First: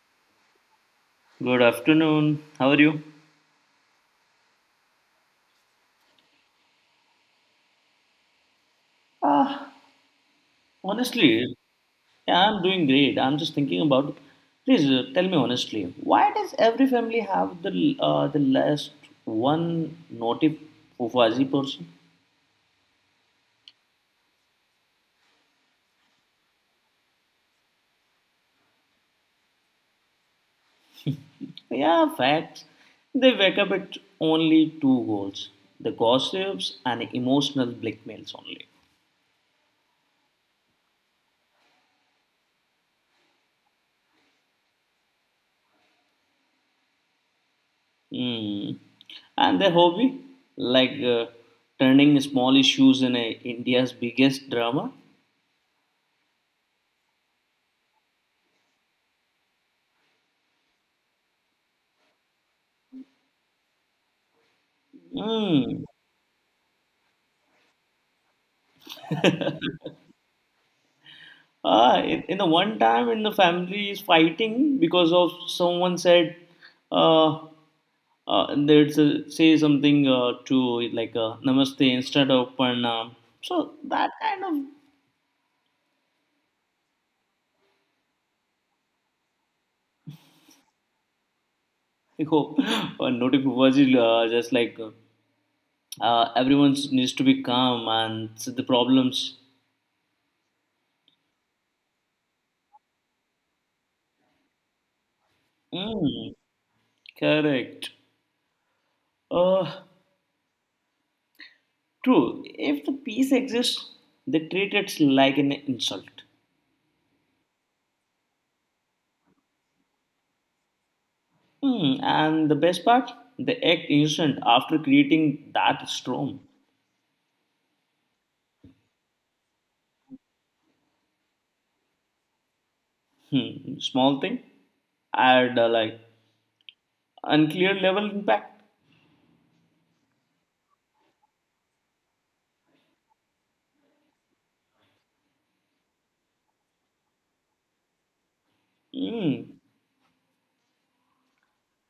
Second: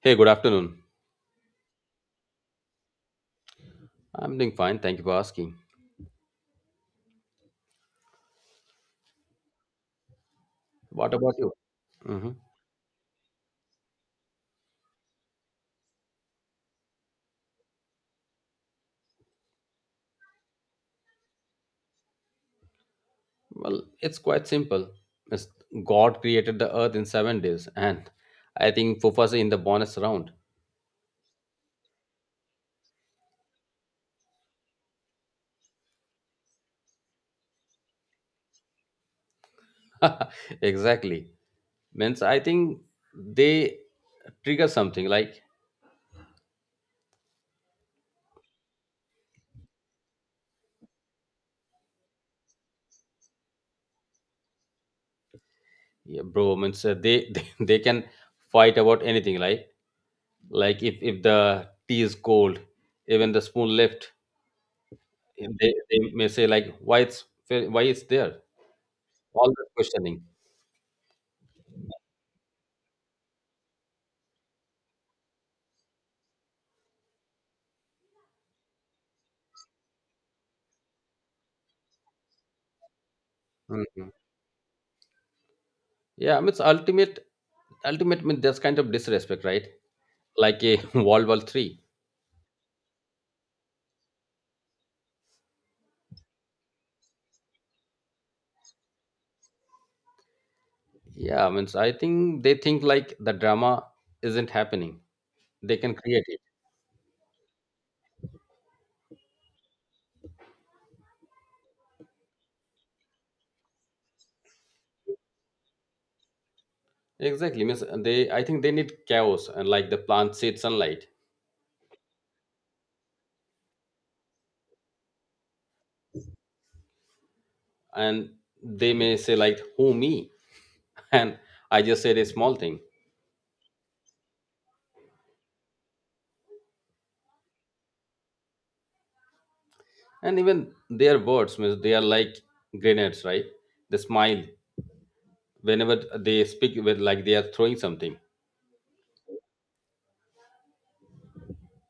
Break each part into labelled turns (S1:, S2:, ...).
S1: Hey, good afternoon.
S2: Good afternoon. How are you?
S1: I'm doing fine. Thank you for asking.
S2: Ah,
S1: What about you?
S2: Honestly,
S1: Hmm.
S2: yeah, I'm doing great. I'm just thinking about. Please tell me honestly, why does every family have the last one naughty fufazi person?
S1: Well, it's quite simple. It's God created the earth in 7 days, and I think Fufas in the bonus round.
S2: Yeah, facts. They wake up at only two goals: the gossips and emotional blackmails only.
S1: Exactly. Means I think they trigger something like,
S2: Hmm. And their hobby, like turning small issues in India's biggest drama.
S1: yeah, bro, means they, they can fight about anything, like. Like if the tea is cold, even the spoon left, they,
S2: Hmm.
S1: they may say like, why it's there? All that questioning.
S2: In the one time in the family is fighting because of someone said uh, say something to it like namaste instead of pranam. So that
S1: Mhm.
S2: kind of
S1: Yeah, I mean, ultimate mean that's kind of disrespect, right? Like a World War Three.
S2: you know, notification was just like everyone needs to be calm and see the problems.
S1: Yeah, I mean, so I think they think like the drama isn't happening. They can create
S2: Mm,
S1: it.
S2: correct. Uh, true. If the peace exists, they treat it like an insult.
S1: Exactly. Means they, I think they need chaos and like the plant said sunlight,
S2: Hmm, and the best part, the egg isn't after creating that storm.
S1: and they may say like who me, and I just said a small thing.
S2: Hmm, small thing at like unclear level impact.
S1: And even their words means they are like grenades, right? They smile whenever they speak with like they are throwing something.
S2: Hmm.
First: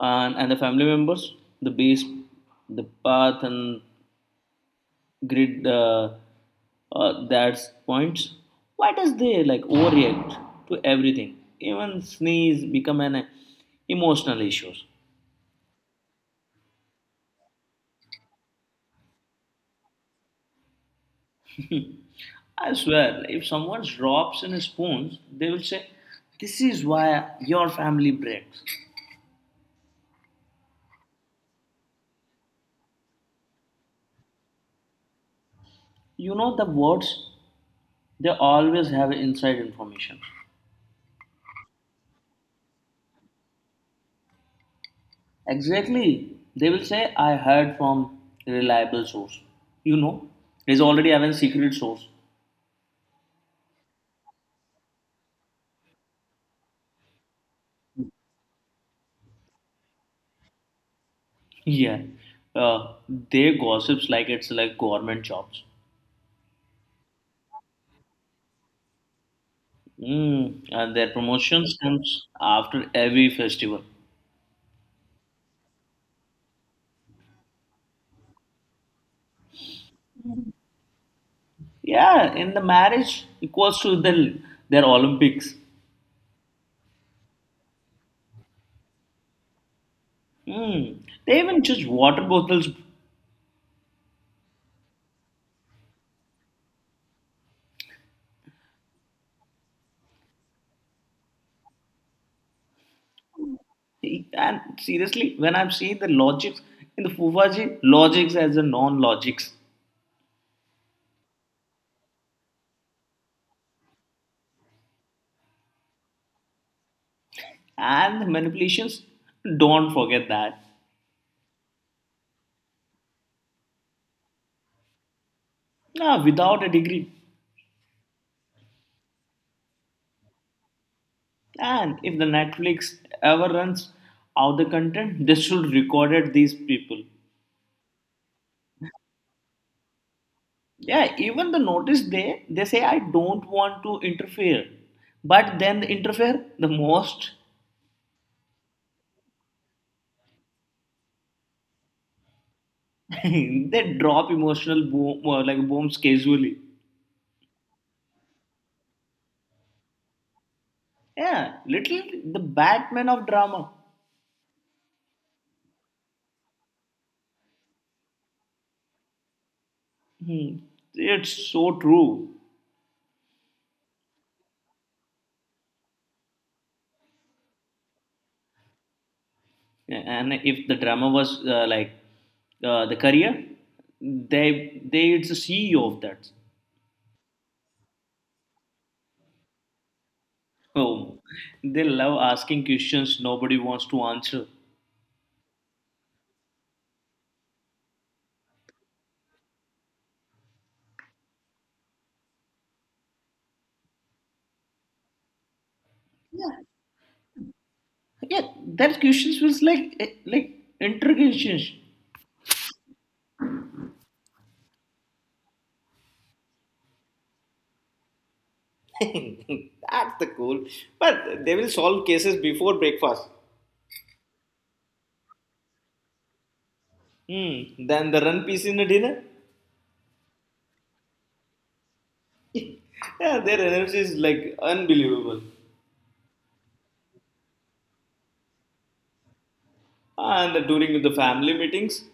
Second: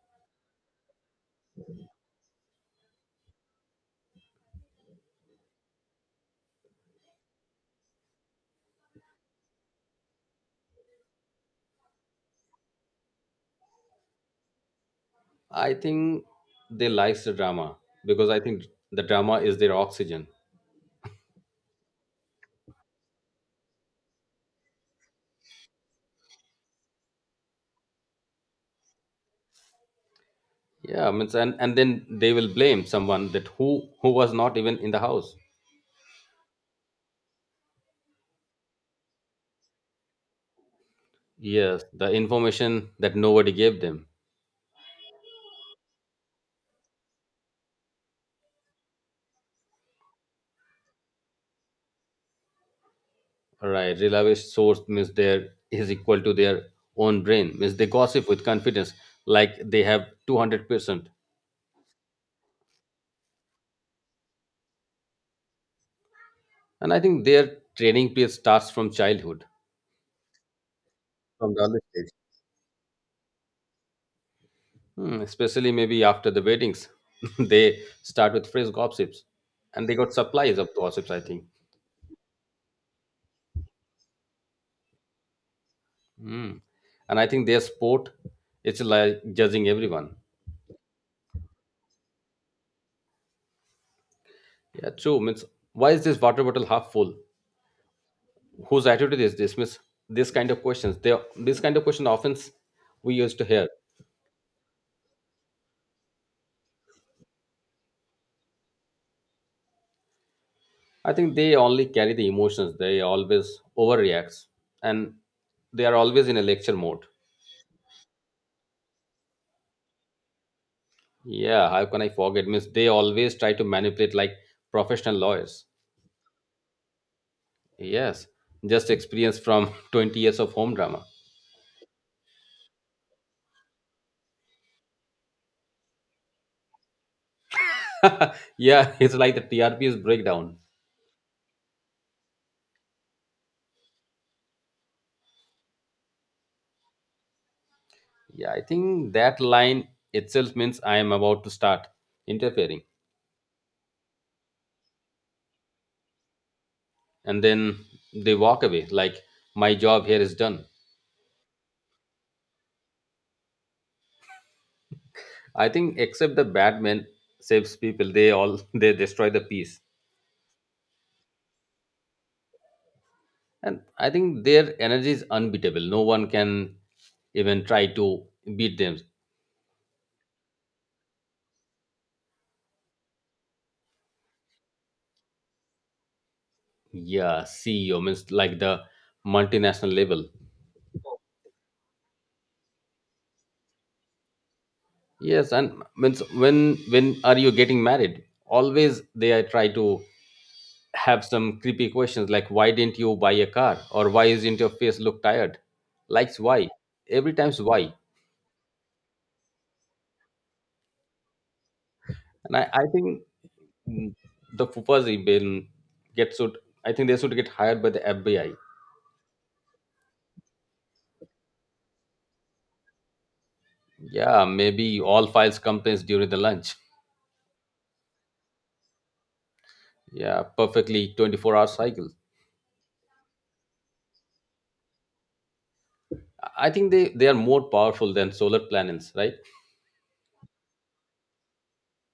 S2: And the family members, the base, the path and grid that's points. Why does they like overreact to everything? Even sneeze become an emotional issue.
S1: I think they likes the drama because I think the drama is their oxygen.
S2: I swear, if someone drops in spoons, they will say, this is why your family breaks.
S1: Yeah, I mean, and then they will blame someone that who was not even in the house.
S2: You know the words? They always have inside information.
S1: Yes, the information that nobody gave them.
S2: Exactly. They will say, I heard from reliable source. You know, he's already having secret source.
S1: Right, reliable source means there is equal to their own brain. Means they gossip with confidence like they have 200%.
S2: Yeah. Uh, they gossips like it's like government jobs.
S1: And I think their training period starts from childhood,
S2: Mm, and their
S1: from the
S2: promotions
S1: early stage.
S2: comes after every festival.
S1: Hmm, especially maybe after the weddings, they start with fresh gossips, and they got supplies of gossips. I think.
S2: Yeah, in the marriage equals to the their Olympics.
S1: Hmm. And I think their sport is like judging everyone.
S2: Mm. They even judge water bottles.
S1: Yeah, true. Means why is this water bottle half full? Whose attitude is this? Means this kind of questions. They this kind of question we used to hear.
S2: And seriously, when I'm seeing the logics in the Fufaji, logics as a non logics
S1: I think they only carry the emotions. They always overreacts, and they are always in a lecture mode.
S2: and the manipulations, don't forget that.
S1: Yeah, how can I forget? Means they always try to manipulate like professional lawyers.
S2: Nah, without a degree.
S1: Yes, just experience from 20 years of home drama.
S2: And if the Netflix ever runs out the content, they should record it these people.
S1: Yeah, it's like the TRP is breakdown.
S2: Yeah, even the notice they say I don't want to interfere, but then they interfere the most.
S1: Yeah, I think that line itself means I am about to start interfering.
S2: they drop emotional boom, like bombs casually.
S1: And then they walk away like my job here is done.
S2: Yeah, little the Batman of drama.
S1: I think except the bad men saves people, they all they destroy the peace.
S2: Hmm. It's so true.
S1: And I think their energy is unbeatable. No one can even try to beat them.
S2: And if the drama was like the career, they it's the CEO of that.
S1: Yeah, CEO means like the multinational level.
S2: Oh, they love asking questions nobody wants to answer.
S1: Yes, and means when are you getting married? Always they are try to have some creepy questions like why didn't you buy a car or why isn't your face look tired? Likes
S2: Yeah,
S1: why? Every time's why.
S2: yeah. That questions feels like like interrogations.
S1: And I think mm, the fupas been get should I think they should get hired by the FBI.
S2: That's the cool. But they will solve cases before breakfast.
S1: Yeah, maybe all files complaints during the lunch.
S2: Hmm. Then the run piece in the dinner.
S1: Yeah, perfectly 24-hour cycle.
S2: Yeah, their energy is like unbelievable.
S1: I think they are more powerful than solar planets, right?
S2: And during the family meetings,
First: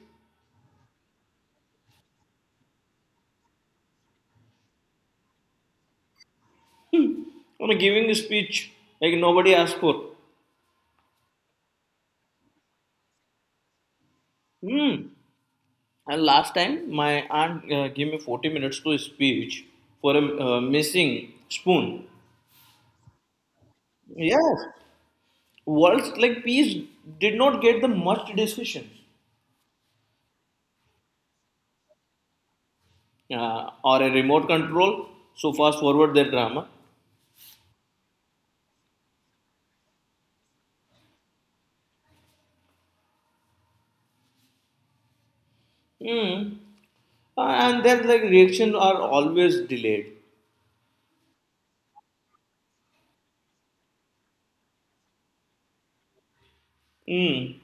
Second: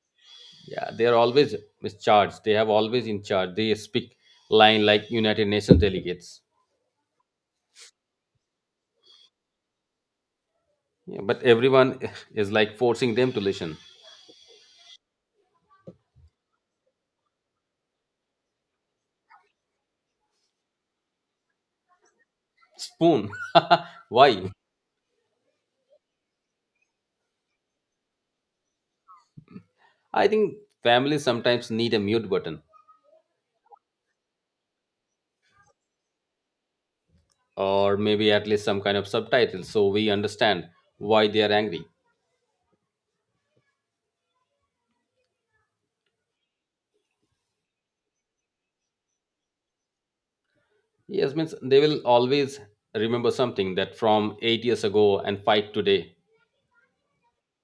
S1: Yeah, they are always mischarged. They have always in charge. They speak line like United Nations delegates.
S2: hmm, I'm giving a speech like nobody asked for.
S1: Yeah, but everyone is like forcing them to listen.
S2: Hmm. And last time, my aunt gave me 40 minutes to speech for a missing spoon.
S1: Spoon. Why?
S2: Yes, words like peace did not get the much discussion
S1: I think families sometimes need a mute button,
S2: or a remote control. So fast forward their drama.
S1: or maybe at least some kind of subtitle so we understand why they are angry.
S2: Hmm. And their like reaction are always delayed.
S1: Yes, means they will always remember something that from 8 years ago and fight today.
S2: Hmm.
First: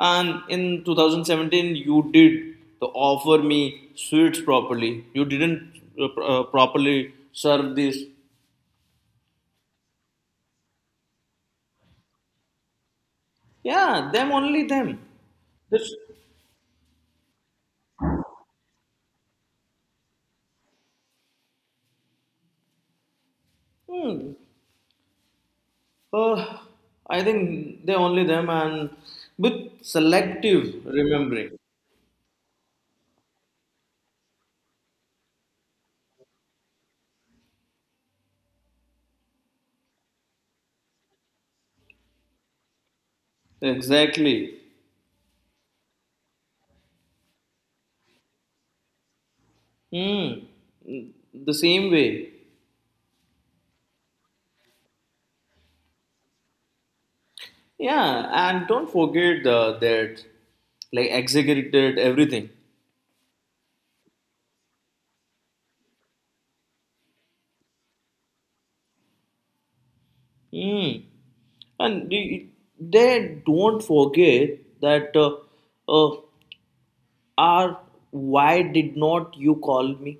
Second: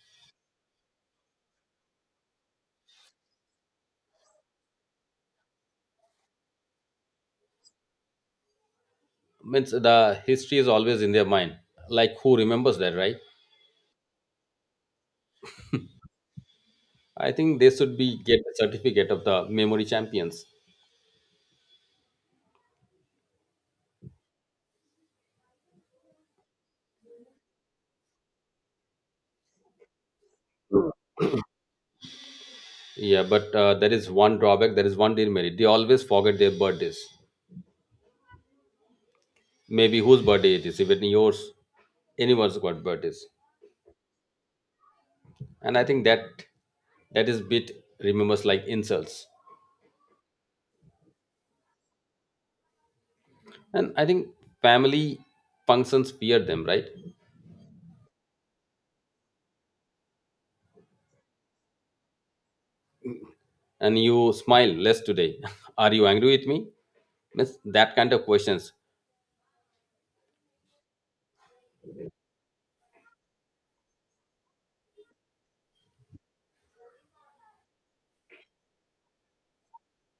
S2: And in 2017, you did the offer me sweets properly. You didn't properly serve this.
S1: Means the history is always in their mind, like who remembers that, right?
S2: Yeah, them only them. This,
S1: I think they should be get a certificate of the memory champions.
S2: hmm, uh, I think they only them and with selective remembering.
S1: Yeah, but there is one drawback, there is one demerit, they always forget their birthdays, maybe whose birthday it is, even yours, anyone's got birthdays.
S2: Exactly.
S1: And I think that that is bit remembers like insults.
S2: Hmm. The same way.
S1: And I think family functions fear them, right?
S2: Yeah, and don't forget that, like executed everything.
S1: And you smile less today, are you angry with me? Means that kind of questions.
S2: Hmm. And they don't forget that uh, are why did not you call me?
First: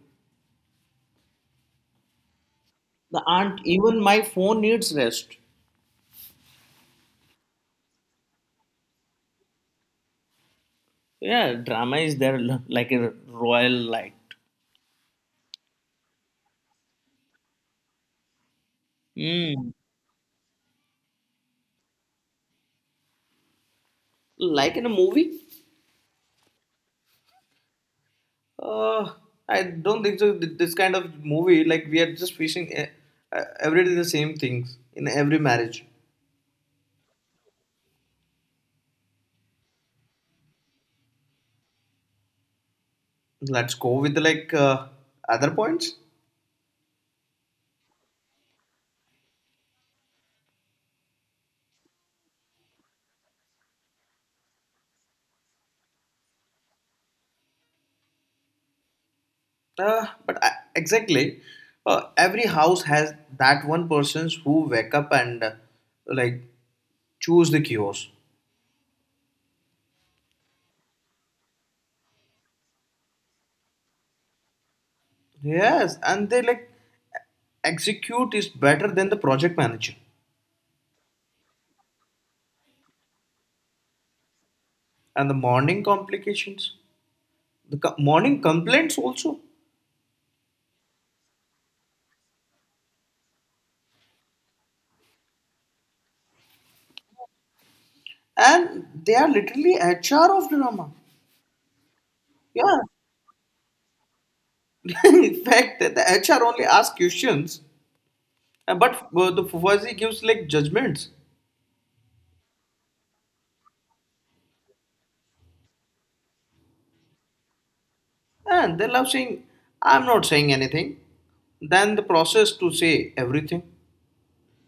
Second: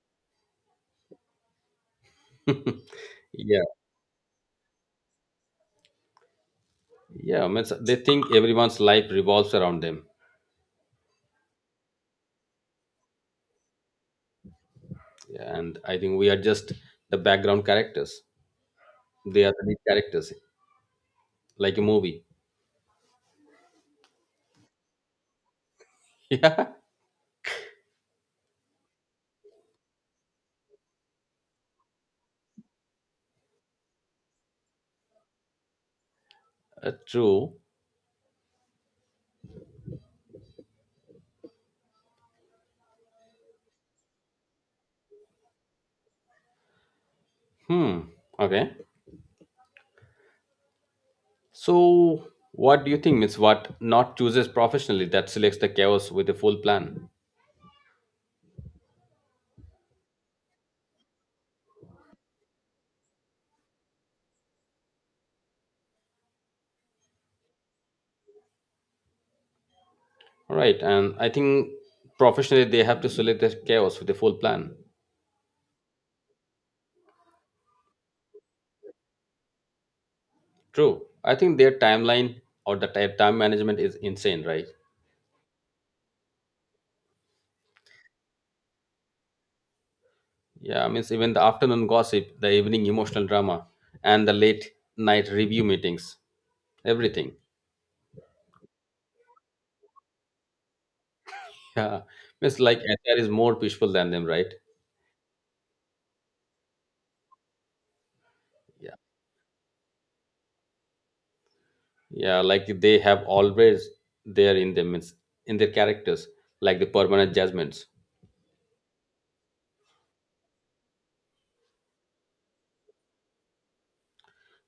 S2: The
S1: Yeah.
S2: aunt, even my phone needs rest.
S1: Yeah, I so they think everyone's life revolves around them.
S2: Yeah, drama is there like a royal light.
S1: Yeah, and I think we are just the background characters. They are the
S2: Mm.
S1: lead characters, like a movie.
S2: Like in a movie?
S1: Yeah,
S2: Uh, I don't think so. This kind of movie, like we are just facing every day the same things in every marriage.
S1: true.
S2: Let's go with like other points.
S1: Hmm. Okay. So, what do you think? Means what not chooses professionally that selects the chaos with a full plan.
S2: Uh, but I, exactly, every house has that one persons who wake up and like choose the kiosk.
S1: Right, and I think professionally they have to select the chaos with a full plan.
S2: Yes, and they like execute is better than the project manager.
S1: True. I think their timeline or the time management is insane, right?
S2: And the morning complications, morning complaints also,
S1: Yeah, I means even the afternoon gossip, the evening emotional drama, and the late night review meetings, everything.
S2: and they are literally HR of drama.
S1: Yeah, means like
S2: Yeah,
S1: HR is more peaceful than them, right?
S2: in fact, the HR only asks questions, uh,
S1: Yeah,
S2: but uh, the Fufazi gives like judgments.
S1: yeah, like they have always there in them, means in their characters, like the permanent judgments.
S2: And they love saying, I'm not saying anything, than the process to say everything.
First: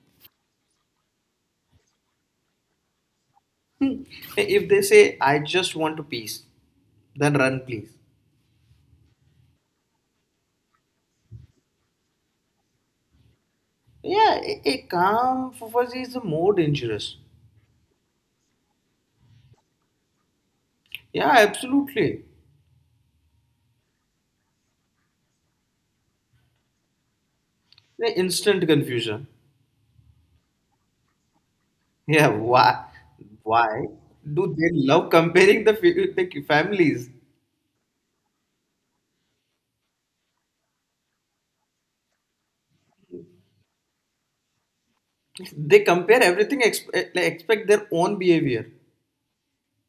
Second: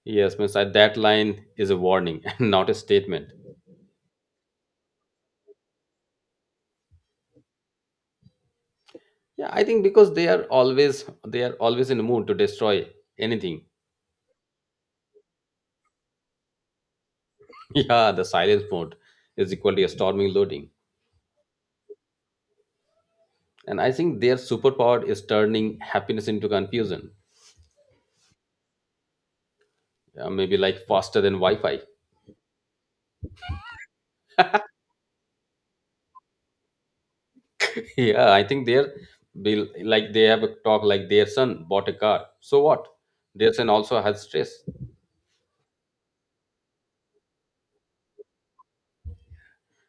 S1: Yes, means I, that line is a warning and not a statement.
S2: Hmm. Hey, if they say, I just want a piece, then run, please.
S1: Yeah, I think because they are always in a mood to destroy anything.
S2: Yeah, a calm fuffaz is more dangerous.
S1: Yeah, the silence mode is equally a storming loading.
S2: Yeah, absolutely.
S1: And I think their superpower is turning happiness into confusion,
S2: The instant confusion.
S1: maybe like faster than Wi Fi.
S2: Yeah, why? Why do they love comparing the families?
S1: Yeah, I think they're be like they have a talk like their son bought a car. So what? Their son also has stress.
S2: They compare everything, like expect their own behavior.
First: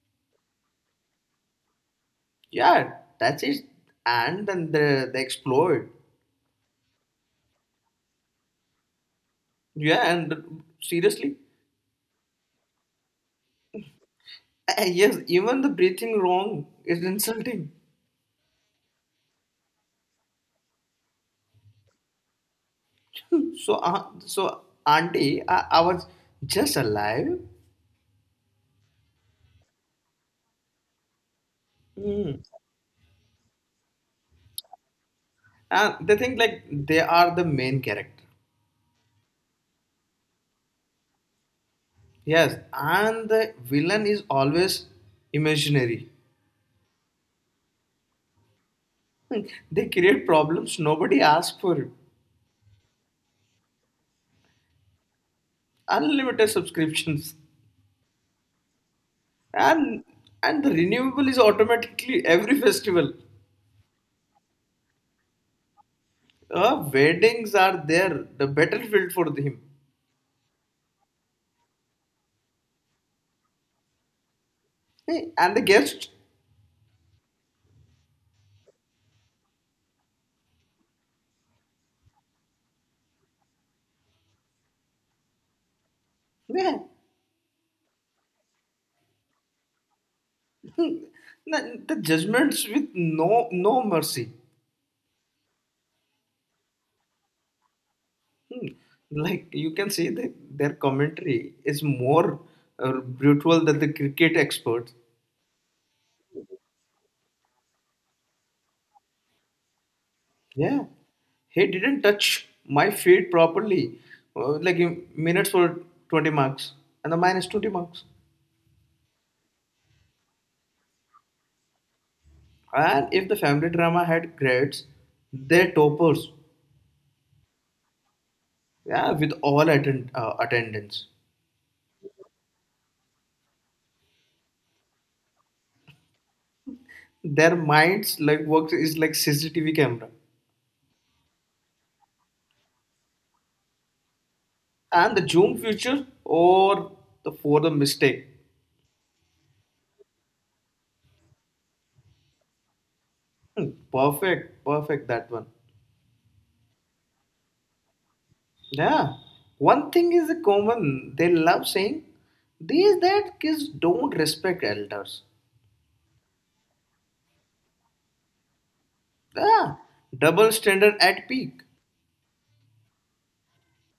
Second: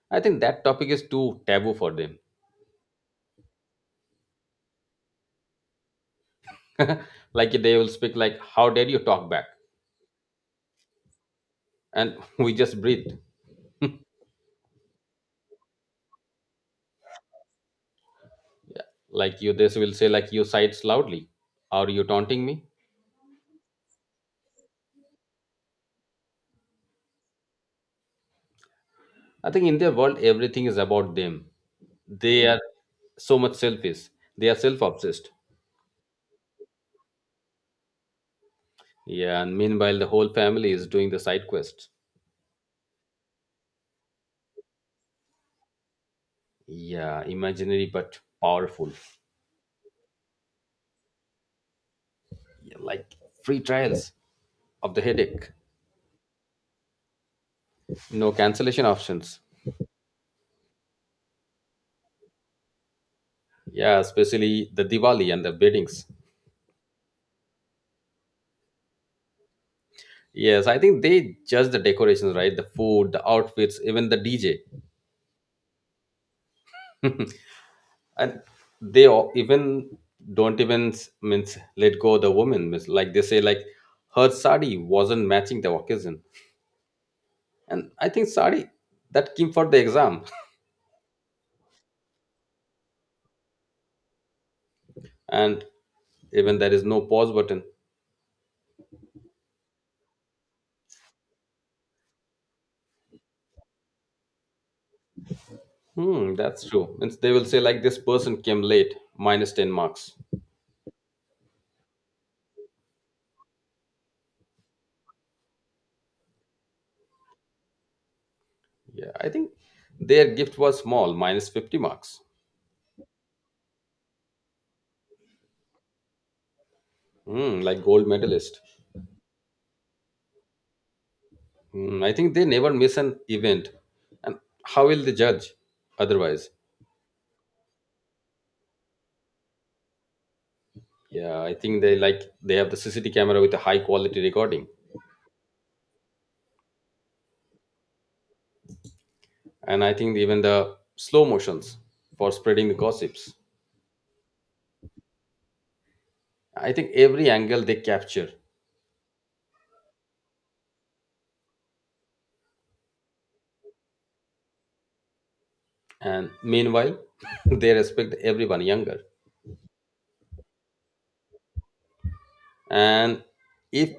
S1: I think that topic is too taboo for them.
S2: Yeah, that's it. And then they explode.
S1: Like they will speak like, "How dare you talk back?"
S2: Yeah, and seriously,
S1: And we just breathe.
S2: yes, even the breathing wrong is insulting.
S1: Like you, this will say like you sighs loudly. Are you taunting me?
S2: So auntie, I was just alive.
S1: I think in their world everything is about them.
S2: Mm.
S1: They are so much selfish. They are self-obsessed.
S2: And they think like they are the main character.
S1: Yeah, and meanwhile, the whole family is doing the side quest.
S2: Yes, and the villain is always imaginary.
S1: Yeah, imaginary but powerful.
S2: Hmm, they create problems nobody asks for.
S1: Yeah, like free trials of the headache,
S2: Unlimited subscriptions,
S1: no cancellation options.
S2: and the renewable is automatically every festival.
S1: Yeah, especially the Diwali and the weddings.
S2: Weddings are there, the battlefield for them.
S1: Yes, I think they judge the decorations, right? The food, the outfits, even the DJ,
S2: Hey, and the guest,
S1: and they all, even don't even s- means let go the woman. Means like they say, like her sari wasn't matching the occasion,
S2: yeah,
S1: and I think sari that came for the exam.
S2: hmm, the judgments with no no mercy.
S1: And even there is no pause button.
S2: Hmm. Like you can see that their commentary is more brutal than the cricket experts.
S1: Hmm, that's true and they will say like this person came late minus 10 marks.
S2: Yeah, he didn't touch my feet properly, like in minutes for 20 marks and the minus 20 marks.
S1: Yeah, I think their gift was small minus 50 marks.
S2: And if the family drama had grades, they're toppers.
S1: Hmm, like gold medalist.
S2: Yeah, with all attendance.
S1: Hmm, I think they never miss an event. And how will they judge otherwise?
S2: Their minds like works is like CCTV camera.
S1: Yeah, I think they like they have the CCTV camera with a high quality recording.
S2: And the zoom feature or the for the mistake.
S1: And I think even the slow motions for spreading the gossips.
S2: Hmm, perfect, perfect that one.
S1: I think every angle they capture.
S2: Yeah. One thing is common they love saying these that kids don't respect elders.
S1: And meanwhile they respect everyone younger.
S2: Yeah. Double standard at peak.
S1: And if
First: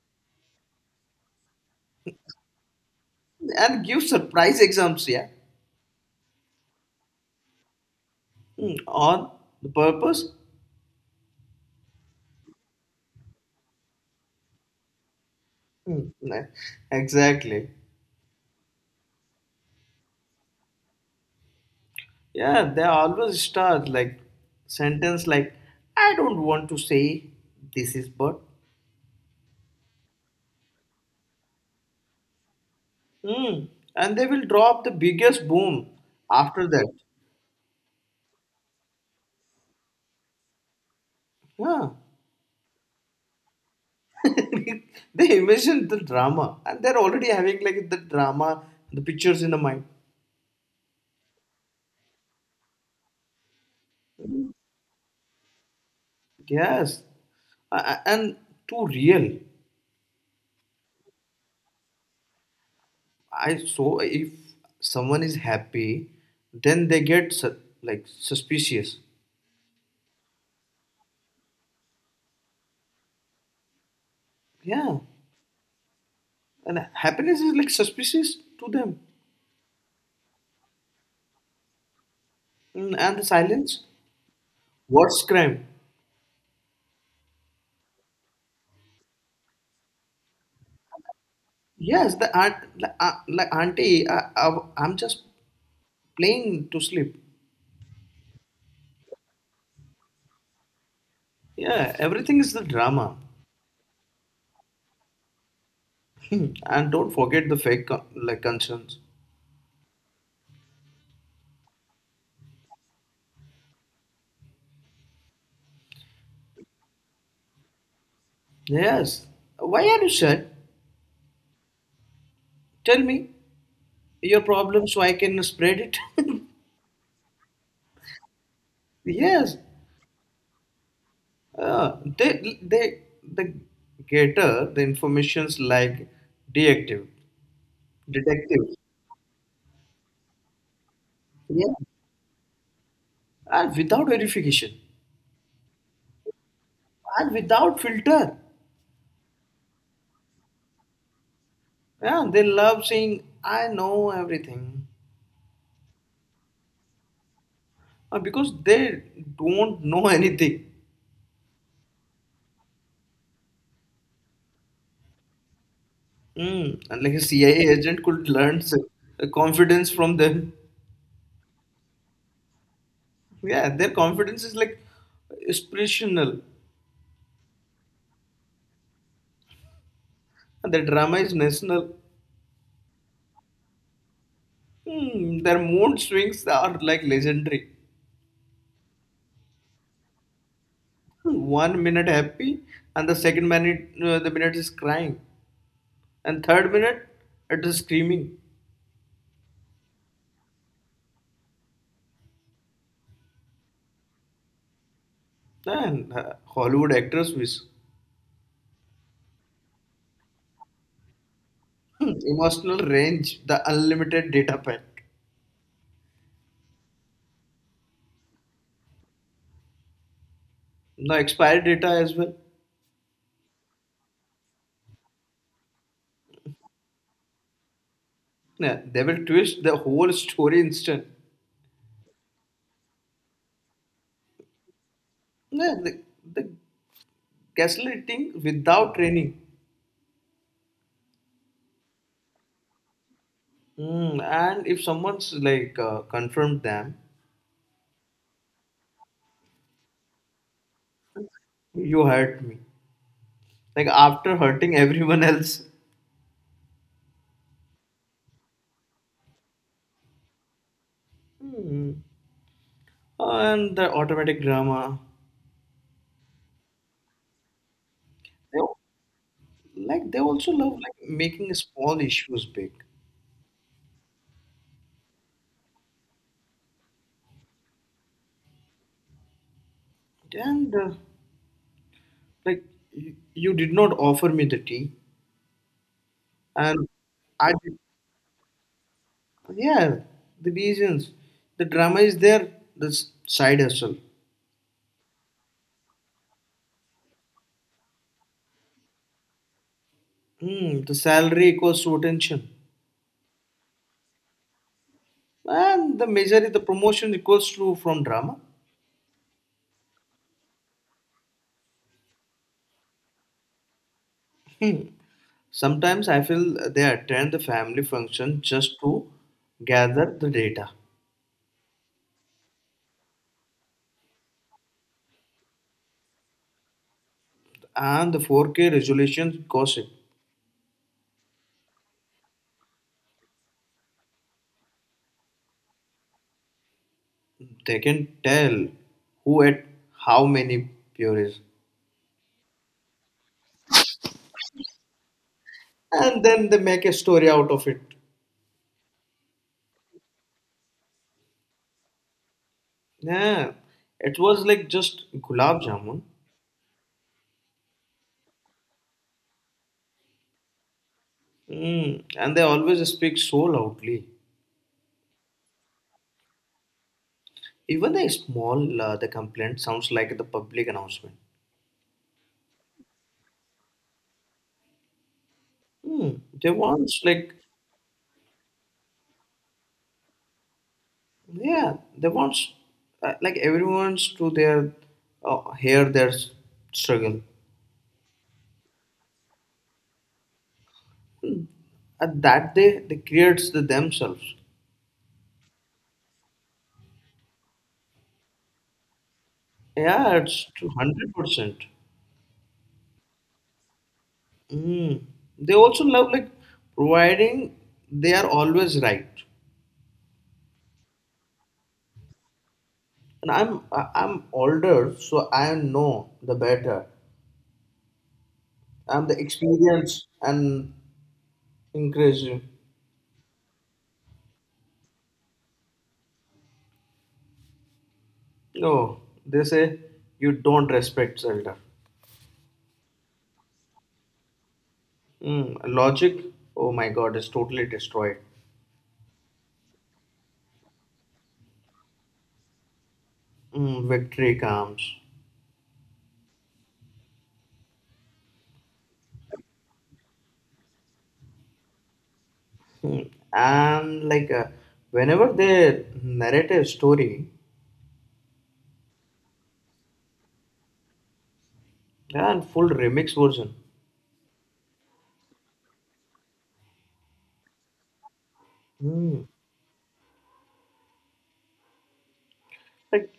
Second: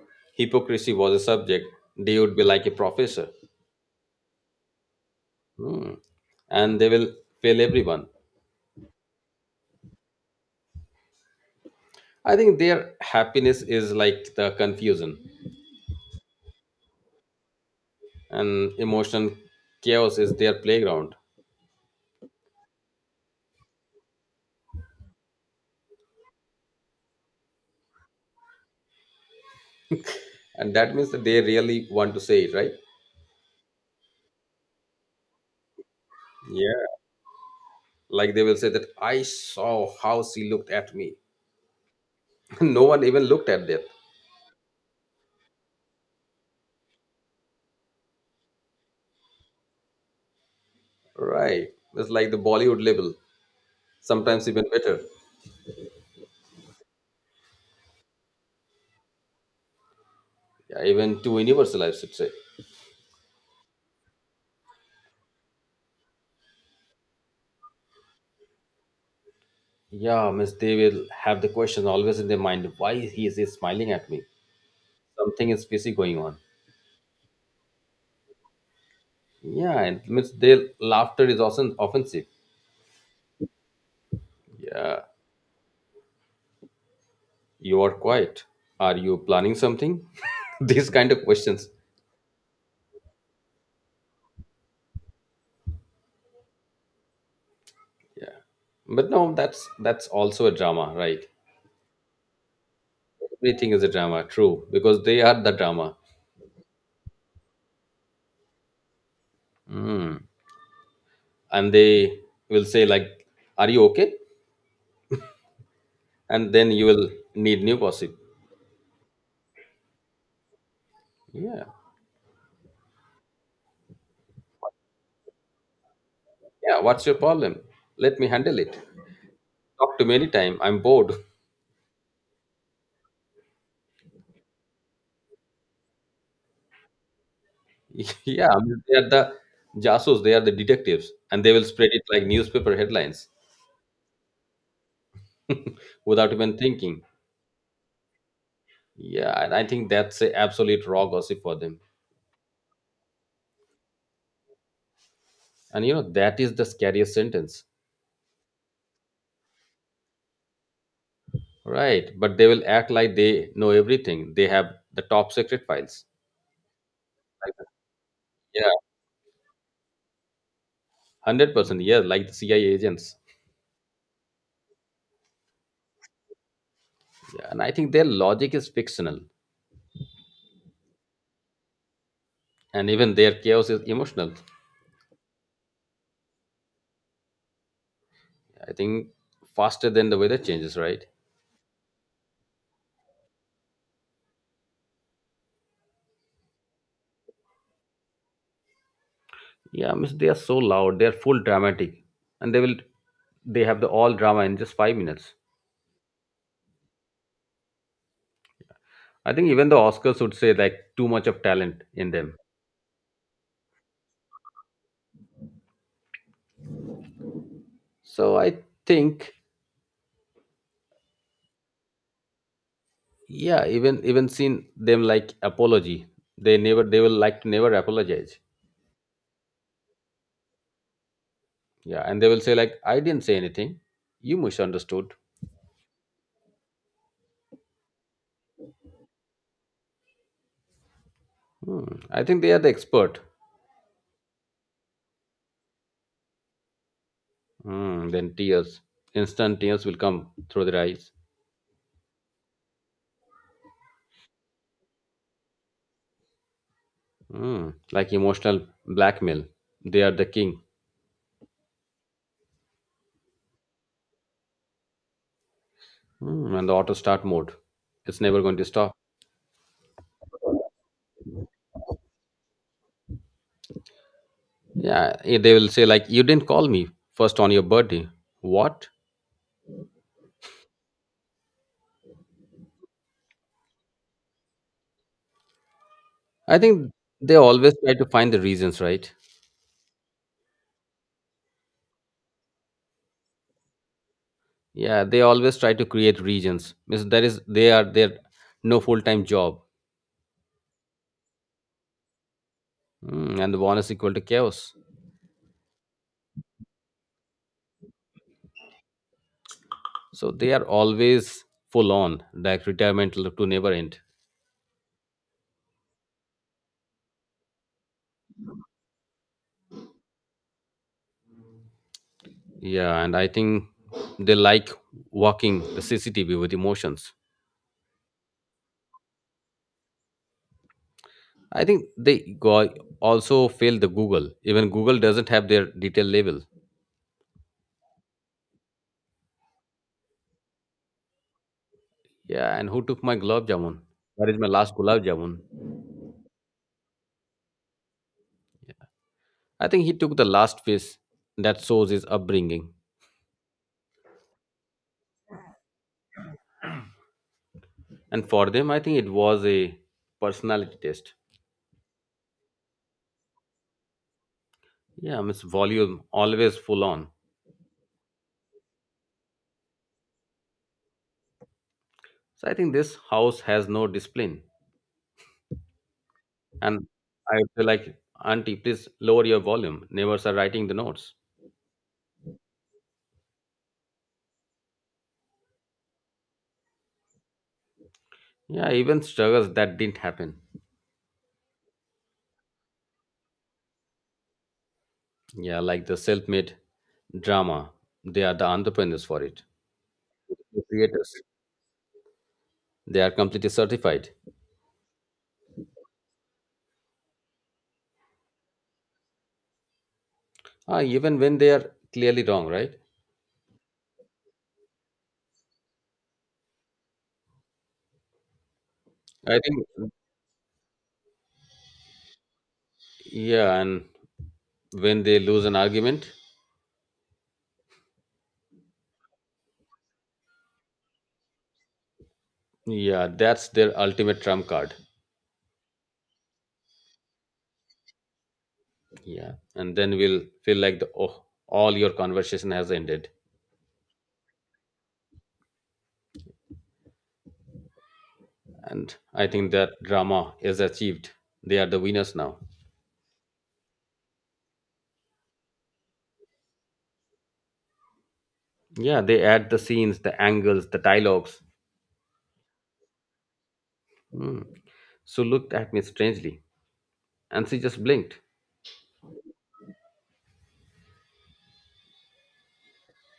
S1: hypocrisy was a subject they would be like a professor.
S2: And give surprise exams, yeah.
S1: Hmm. And they will fail everyone.
S2: Hmm, on the purpose?
S1: I think their happiness is like the confusion
S2: Hmm, nah, Exactly.
S1: and emotional chaos is their playground.
S2: Yeah, they always start like sentence like I don't want to say this is but
S1: And that means that they really want to say it, right?
S2: hmm, and they will drop the biggest boom after that.
S1: Yeah, like they will say that I saw how she looked at me.
S2: Yeah.
S1: No one even looked at that,
S2: they imagine the drama and they're already having like the drama, the pictures in the mind.
S1: right? It's like the bollywood level, sometimes even better.
S2: Yes. And too real.
S1: Yeah, even to universal, I should say.
S2: I so if someone is happy, then like suspicious.
S1: Yeah, means they will have the question always in their mind: Why he is he smiling at me?
S2: Yeah.
S1: Something is fishy going on.
S2: And happiness is like suspicious to them.
S1: Yeah, and means their laughter is often offensive.
S2: Mm, and the silence
S1: Yeah,
S2: what's crime
S1: you are quiet. Are you planning something? These kind of questions.
S2: yes the aunt like auntie, I'm just playing to sleep.
S1: Yeah, but no, that's also a drama, right?
S2: Yeah, everything is the drama.
S1: Everything is a drama, true, because they are the drama.
S2: and don't forget like concerns.
S1: Mm. And they will say like, "Are you okay?" And then you will need new gossip.
S2: Yes, why are you sad?
S1: Yeah.
S2: Tell me your problem so I can spread it.
S1: Yeah, what's your problem? Let me handle it.
S2: yes,
S1: Talk to many time. I'm bored.
S2: they the gator the informations like detective
S1: Yeah, I
S2: detective
S1: mean, they are the jasos, they are the detectives, and they will
S2: Yeah,
S1: spread it like newspaper headlines,
S2: and without verification
S1: without even thinking.
S2: and without filter.
S1: Yeah, and I think that's a absolute raw gossip for them.
S2: Yeah, they love saying, I know everything
S1: And you know, that is the scariest sentence.
S2: because they don't know anything.
S1: Right. But they will act like they know everything. They have the top secret files.
S2: Mm. And like a
S1: Like,
S2: CIA agent could learn
S1: yeah,
S2: confidence from them.
S1: 100%. Yeah, like the CIA agents.
S2: Yeah, their confidence is like inspirational,
S1: Yeah, and I think their logic is fictional
S2: and their drama is national.
S1: and even their chaos is emotional.
S2: Mm. Their mood swings are like legendary.
S1: I think faster than the weather changes, right?
S2: Hmm, 1 minute happy, and the second minute, the minute is crying, and third minute, it is screaming.
S1: Yeah, I mean, they are so loud. They are full dramatic, and they will they have the all drama in just 5 minutes.
S2: And Hollywood actors wish.
S1: I think even the Oscars would say like too much of talent in
S2: Hmm,
S1: them.
S2: emotional range, the unlimited data pack.
S1: So I think
S2: No expired data as well.
S1: yeah, even even seen them like apology. They never they will like to never apologize.
S2: Yeah, they will twist the whole story instant.
S1: Yeah, and they will say like I didn't say anything. You misunderstood.
S2: Yeah, the gaslighting without training.
S1: Hmm. I think they are the expert.
S2: Hmm, and if someone's like confirmed them,
S1: Hmm. Then tears, instant tears will come through their eyes.
S2: you hurt me. Like after hurting everyone else.
S1: Mm, like emotional blackmail. They are the king.
S2: Hmm. And the automatic drama.
S1: Mm, and the auto start mode. It's never going
S2: They,
S1: to stop.
S2: like they also love like making small issues big.
S1: Yeah, eh, they will say like, you didn't call me first on your birthday. What?
S2: And like you did not offer me the tea.
S1: I
S2: And
S1: think they
S2: I
S1: always
S2: did,
S1: try to find the reasons, right?
S2: yeah, the reasons. The drama is there, side hustle.
S1: Yeah, they always try to create regions. Means there is they are their no full time job,
S2: Hmm, the salary equals to attention.
S1: mm, and the bonus equal to chaos.
S2: And the majority, the promotion equals to from drama.
S1: So they are always full on, like retirement to never end.
S2: Hmm. Sometimes I feel they attend the family function just to gather the data.
S1: Yeah, and I think they like walking the CCTV with emotions.
S2: And the 4K resolution gossip.
S1: I think they go also fail the Google. Even Google doesn't have their detail label.
S2: They can tell who at how many pure
S1: Yeah, and who took my gulab jamun? Where is my last gulab jamun?
S2: and then they make a story out of it.
S1: I think he took the last piece that shows his upbringing.
S2: Yeah, it was like just gulab jamun.
S1: And for them, I think it was a personality test.
S2: Mm. And they always speak so loudly.
S1: Yeah, Miss Volume always full on.
S2: Even the small the complaint sounds like the public announcement.
S1: So I think this house has no discipline.
S2: Mm. They
S1: And
S2: want like
S1: I feel like, Auntie, please lower your volume. Neighbors are writing the notes.
S2: yeah, they want like everyone's to their hear struggle.
S1: Yeah, even struggles that didn't happen.
S2: At that they creates the themselves.
S1: Yeah, like the self made drama. They are the entrepreneurs for it,
S2: Yeah, it's
S1: the
S2: two
S1: creators.
S2: hundred percent.
S1: They are completely certified.
S2: Mm. They also love like providing they are always right.
S1: Ah, even when they are clearly wrong, right?
S2: And I'm older, so I know the better. I'm the
S1: I think,
S2: experience and increasing.
S1: yeah, and when they lose an argument,
S2: No, they say you don't respect Zelda.
S1: yeah, that's their ultimate trump card.
S2: Mm, logic, oh my God, is totally destroyed.
S1: Yeah, and then we'll feel like the oh, all your conversation has ended.
S2: Mm, victory comes,
S1: And I think that drama is achieved. They are the winners now.
S2: mm, and like whenever they narrate a story,
S1: Yeah, they add the scenes, the angles, the dialogues.
S2: and full remix version.
S1: Hmm. Sue looked at me strangely, and she just blinked.
S2: Mm, like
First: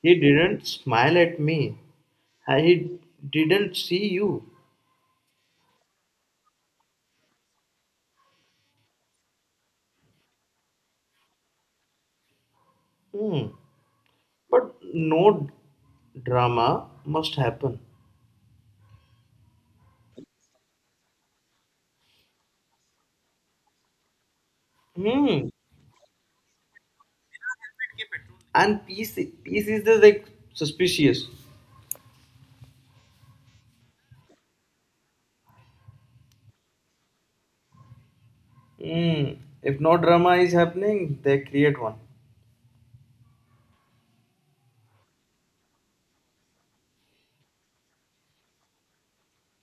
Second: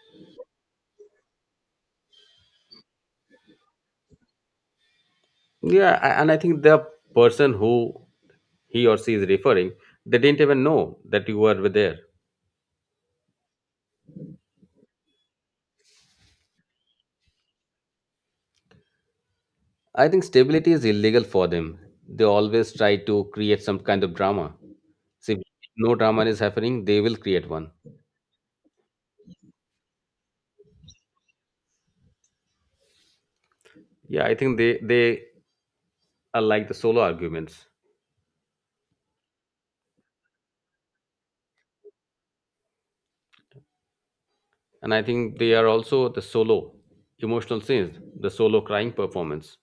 S2: he didn't smile at me. I- He didn't see you.
S1: Yeah, and I think the person who he or she is referring, they didn't even know that you were there.
S2: Hmm. But no drama must happen.
S1: I think stability is illegal for them. They always try to create some kind of drama. See, if
S2: Hmm.
S1: no drama is happening, they will create one.
S2: And peace, peace is the like suspicious.
S1: Yeah, I think they are like the solo arguments,
S2: Hmm. If no drama is happening, they create one.
S1: and I think they are also the solo emotional scenes, the solo crying performance,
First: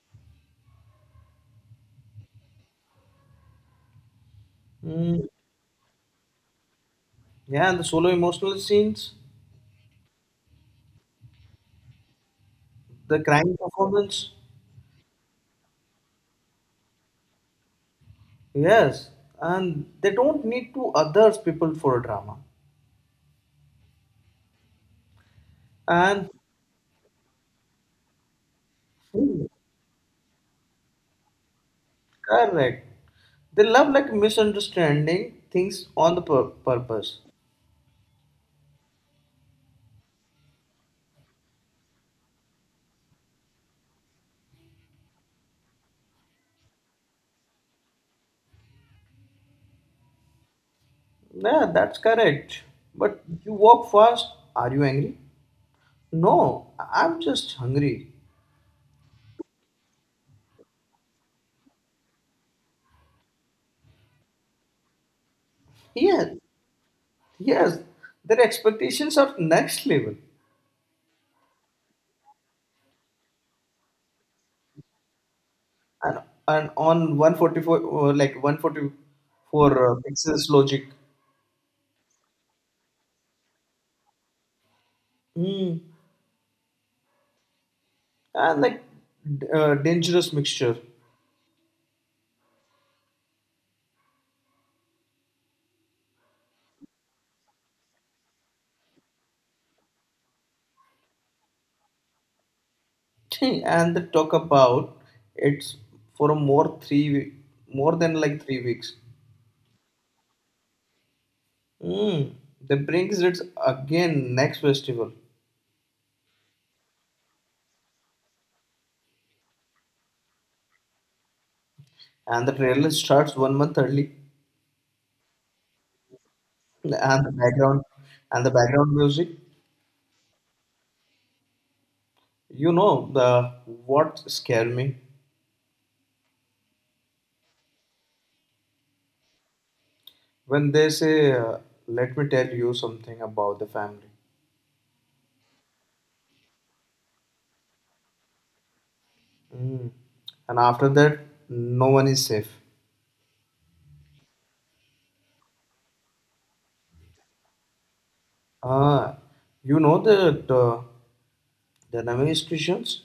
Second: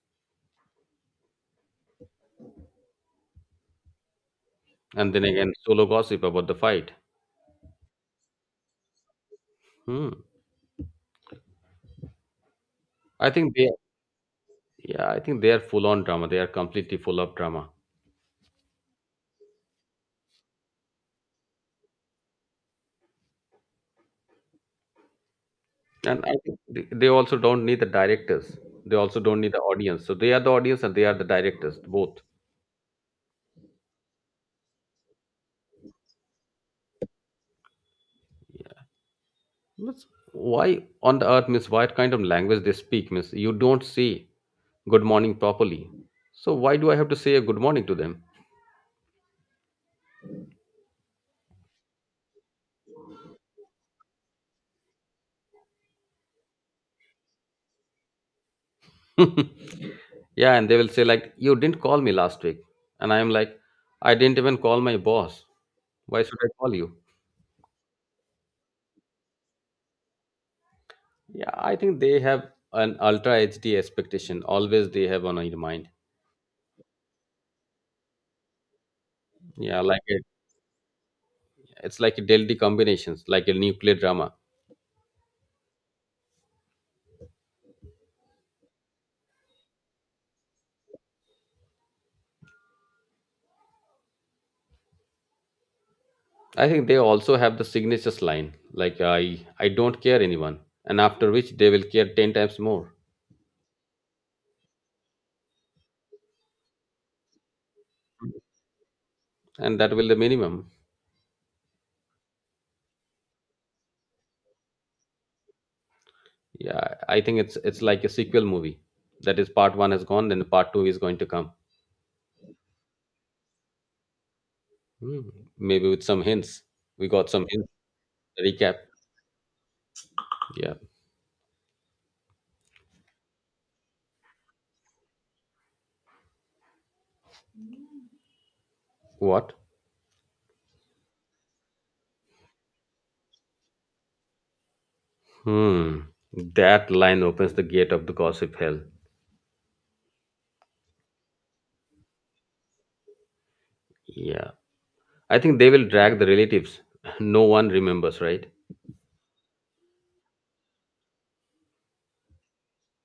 S1: and then
S2: Hmm.
S1: again solo gossip about the fight.
S2: Yeah, and the solo emotional scenes,
S1: Hmm.
S2: the
S1: I think
S2: crying
S1: they,
S2: performance.
S1: yeah, I think they are full on drama. They are completely full of drama.
S2: Yes, and they don't need to others people for drama.
S1: And
S2: And
S1: I think they also don't need the directors. They also don't
S2: hmm,
S1: need the audience. So they are the audience and they are the directors, both.
S2: correct, they love like misunderstanding things on purpose.
S1: But why on the earth, Miss, what kind of language they speak, Miss? You don't say good morning properly. So why do I have to say a good morning to them?
S2: Yeah, that's correct. But you walk fast. Are you angry? No, I'm just hungry.
S1: Yeah, and they will say like, you didn't call me last week. And I am like, I didn't even call my boss. Why
S2: Yes,
S1: should I call you?
S2: yes. Their expectations are next level.
S1: Yeah, I think they have an ultra HD expectation. Always they have on their mind.
S2: And and on 144, like 144
S1: Yeah, like
S2: pixels logic.
S1: it's like a deadly combinations like a nuclear drama.
S2: Mm. And like dangerous mixture.
S1: I think they also have the signatures line like I don't care anyone, and after which they will care ten times more,
S2: and they talk about it's for a more three, wee- more than like 3 weeks.
S1: and that will the minimum.
S2: Mm. They brings it again next festival.
S1: Yeah, I think it's like a sequel movie that is part one has gone, then part two is going to come.
S2: And the trailer starts 1 month early
S1: Hmm, maybe with some hints, we
S2: and
S1: got some hints,
S2: the
S1: recap,
S2: background music.
S1: yeah.
S2: You know the what scare me
S1: What?
S2: when they say let me tell you something about the family.
S1: Hmm, that line opens the gate of the gossip hell.
S2: Mm, and after that no one is safe.
S1: Yeah, I think they will drag the relatives. No one remembers, right?
S2: Ah, you know that the Namesh Christians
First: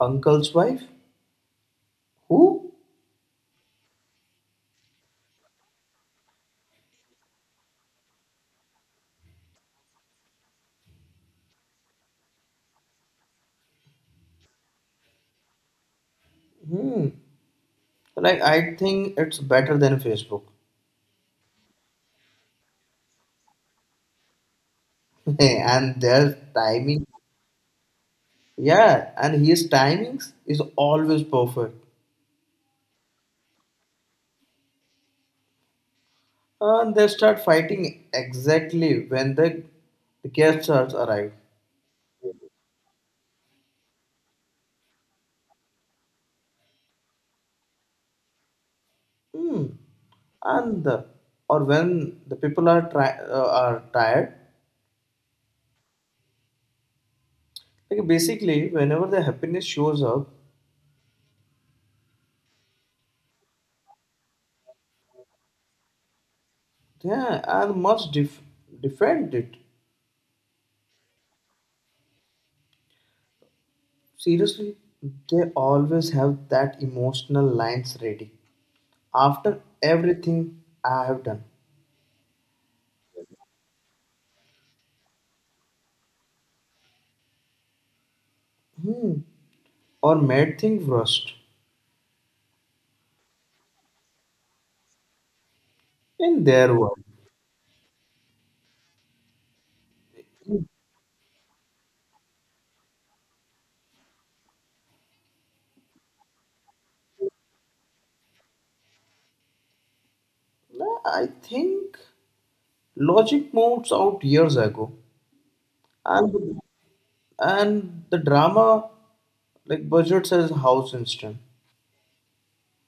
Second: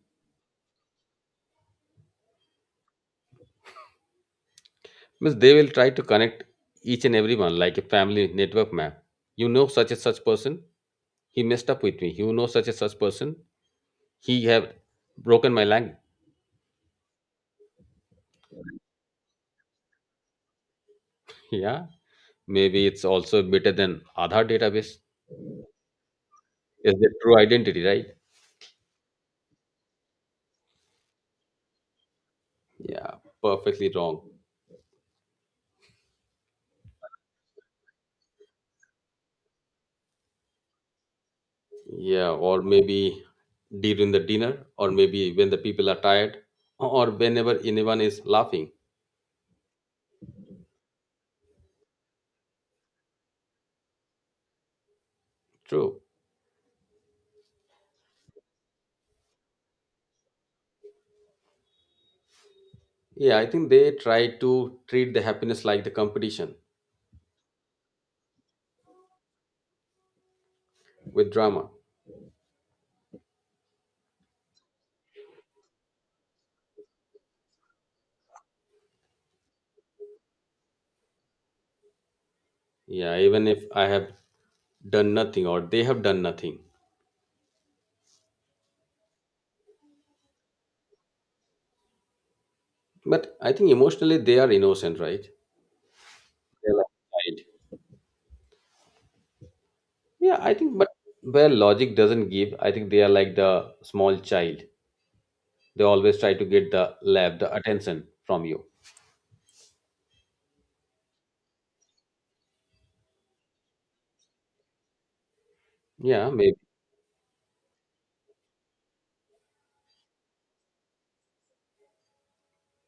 S2: uncle's wife who
S1: Means they will try to connect each and everyone like a family network map. You know such and such person, he messed up with me. You know such and such person, he have broken my leg.
S2: hmm, like I think it's better than Facebook.
S1: Yeah, maybe it's also better than Aadhaar database.
S2: and their
S1: Is
S2: timing
S1: the true identity, right?
S2: yeah, and his timings is always perfect.
S1: Yeah, perfectly wrong.
S2: And they start fighting exactly when the guests are- arrive.
S1: Yeah, or maybe during the dinner, or maybe when the people are tired, or whenever anyone is laughing.
S2: Hmm. And the, or when the people are are tired.
S1: True.
S2: Like basically, whenever the happiness shows up,
S1: Yeah, I think they try to treat the happiness like the competition
S2: yeah, and defend it.
S1: with drama.
S2: Seriously, they always have that emotional lines ready. After everything I have done,
S1: Yeah, even if I have done nothing or they have done nothing.
S2: hmm, or made things worst
S1: But I think emotionally they are innocent, right?
S2: in
S1: They're
S2: their
S1: like
S2: world.
S1: child. Yeah, I
S2: Nah,
S1: think, but where logic doesn't give, I think they are like the small child. They always try to get the lab, the attention from you.
S2: I think logic moves out years ago,
S1: Yeah,
S2: and
S1: maybe,
S2: the drama like budget says house instant.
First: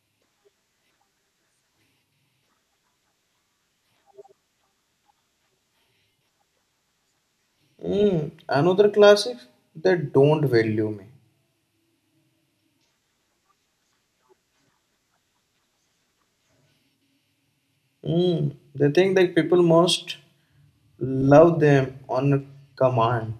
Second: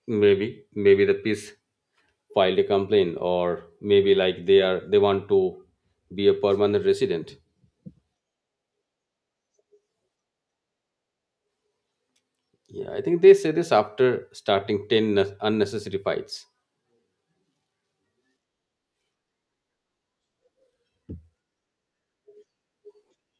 S1: maybe, maybe the police filed a complaint, or maybe like they are they want to be a permanent resident.
S2: Mm, another classic they don't value me.
S1: Yeah, I think they say this after starting ten unnecessary fights.
S2: Mm, they think like people must love them on command.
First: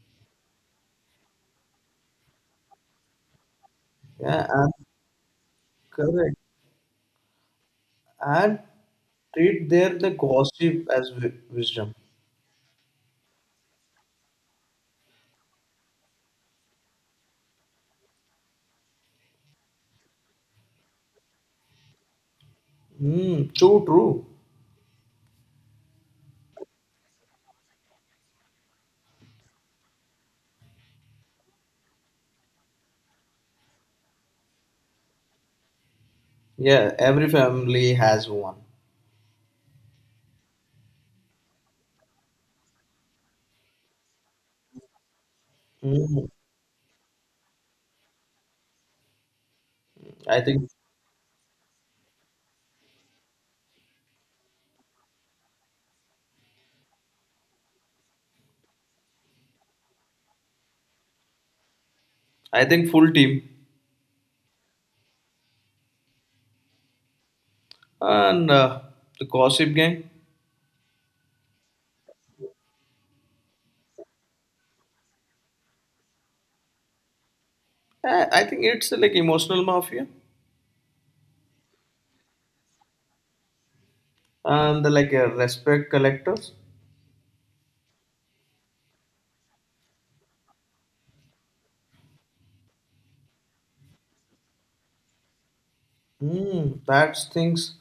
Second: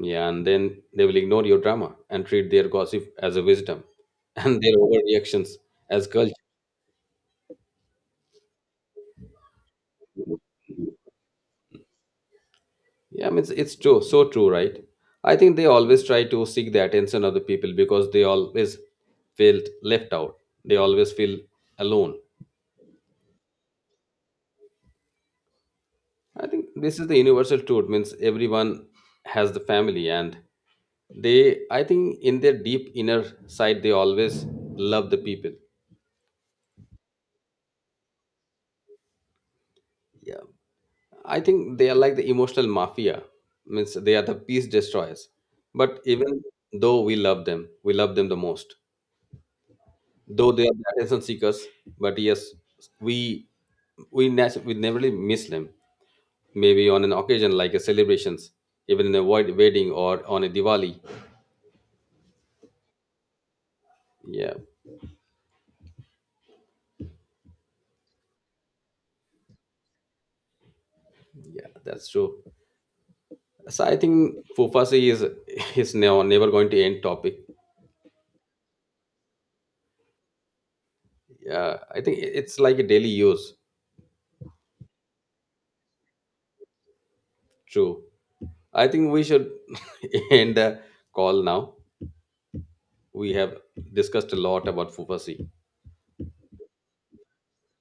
S1: Yeah, and then they will ignore your drama and treat their gossip as a wisdom
S2: Yeah,
S1: and
S2: and
S1: their overreactions as culture.
S2: correct and treat their the gossip as wisdom.
S1: Yeah, I mean, it's true, so true, right? I think they always try to seek the attention of the people because they always felt left out. They always feel alone.
S2: Mm, so true.
S1: I think this is the universal truth, means everyone has the family and they, I think in their deep inner side, they always love the people.
S2: Yeah, every family has one.
S1: Yeah, I think they are like the emotional mafia. Means they are the peace destroyers. But
S2: Mm,
S1: even though we love them the most.
S2: I
S1: Though they
S2: think
S1: are the attention seekers, but yes, we we never really miss them. Maybe on an occasion like a celebrations, even in a wedding or on a Diwali.
S2: I think full team
S1: Yeah,
S2: and the gossip gang.
S1: yeah, that's true. So I think Fufasi is is now never going to end topic.
S2: I think it's like emotional mafia
S1: Yeah, I think it's like a daily use.
S2: and the like respect collectors.
S1: True. I think we should end the call now. We have discussed a lot about Fufasi.
S2: Hmm, that's things.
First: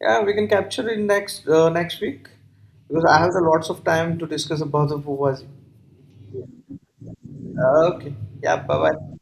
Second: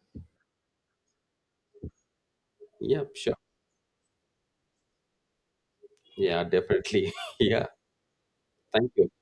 S2: Yeah, we can capture it next next week
S1: Yeah,
S2: because I have
S1: sure.
S2: the lots of time to discuss about the Fuwazi.
S1: Yeah, definitely. Yeah,
S2: Okay. Yeah. Bye
S1: thank you.
S2: bye.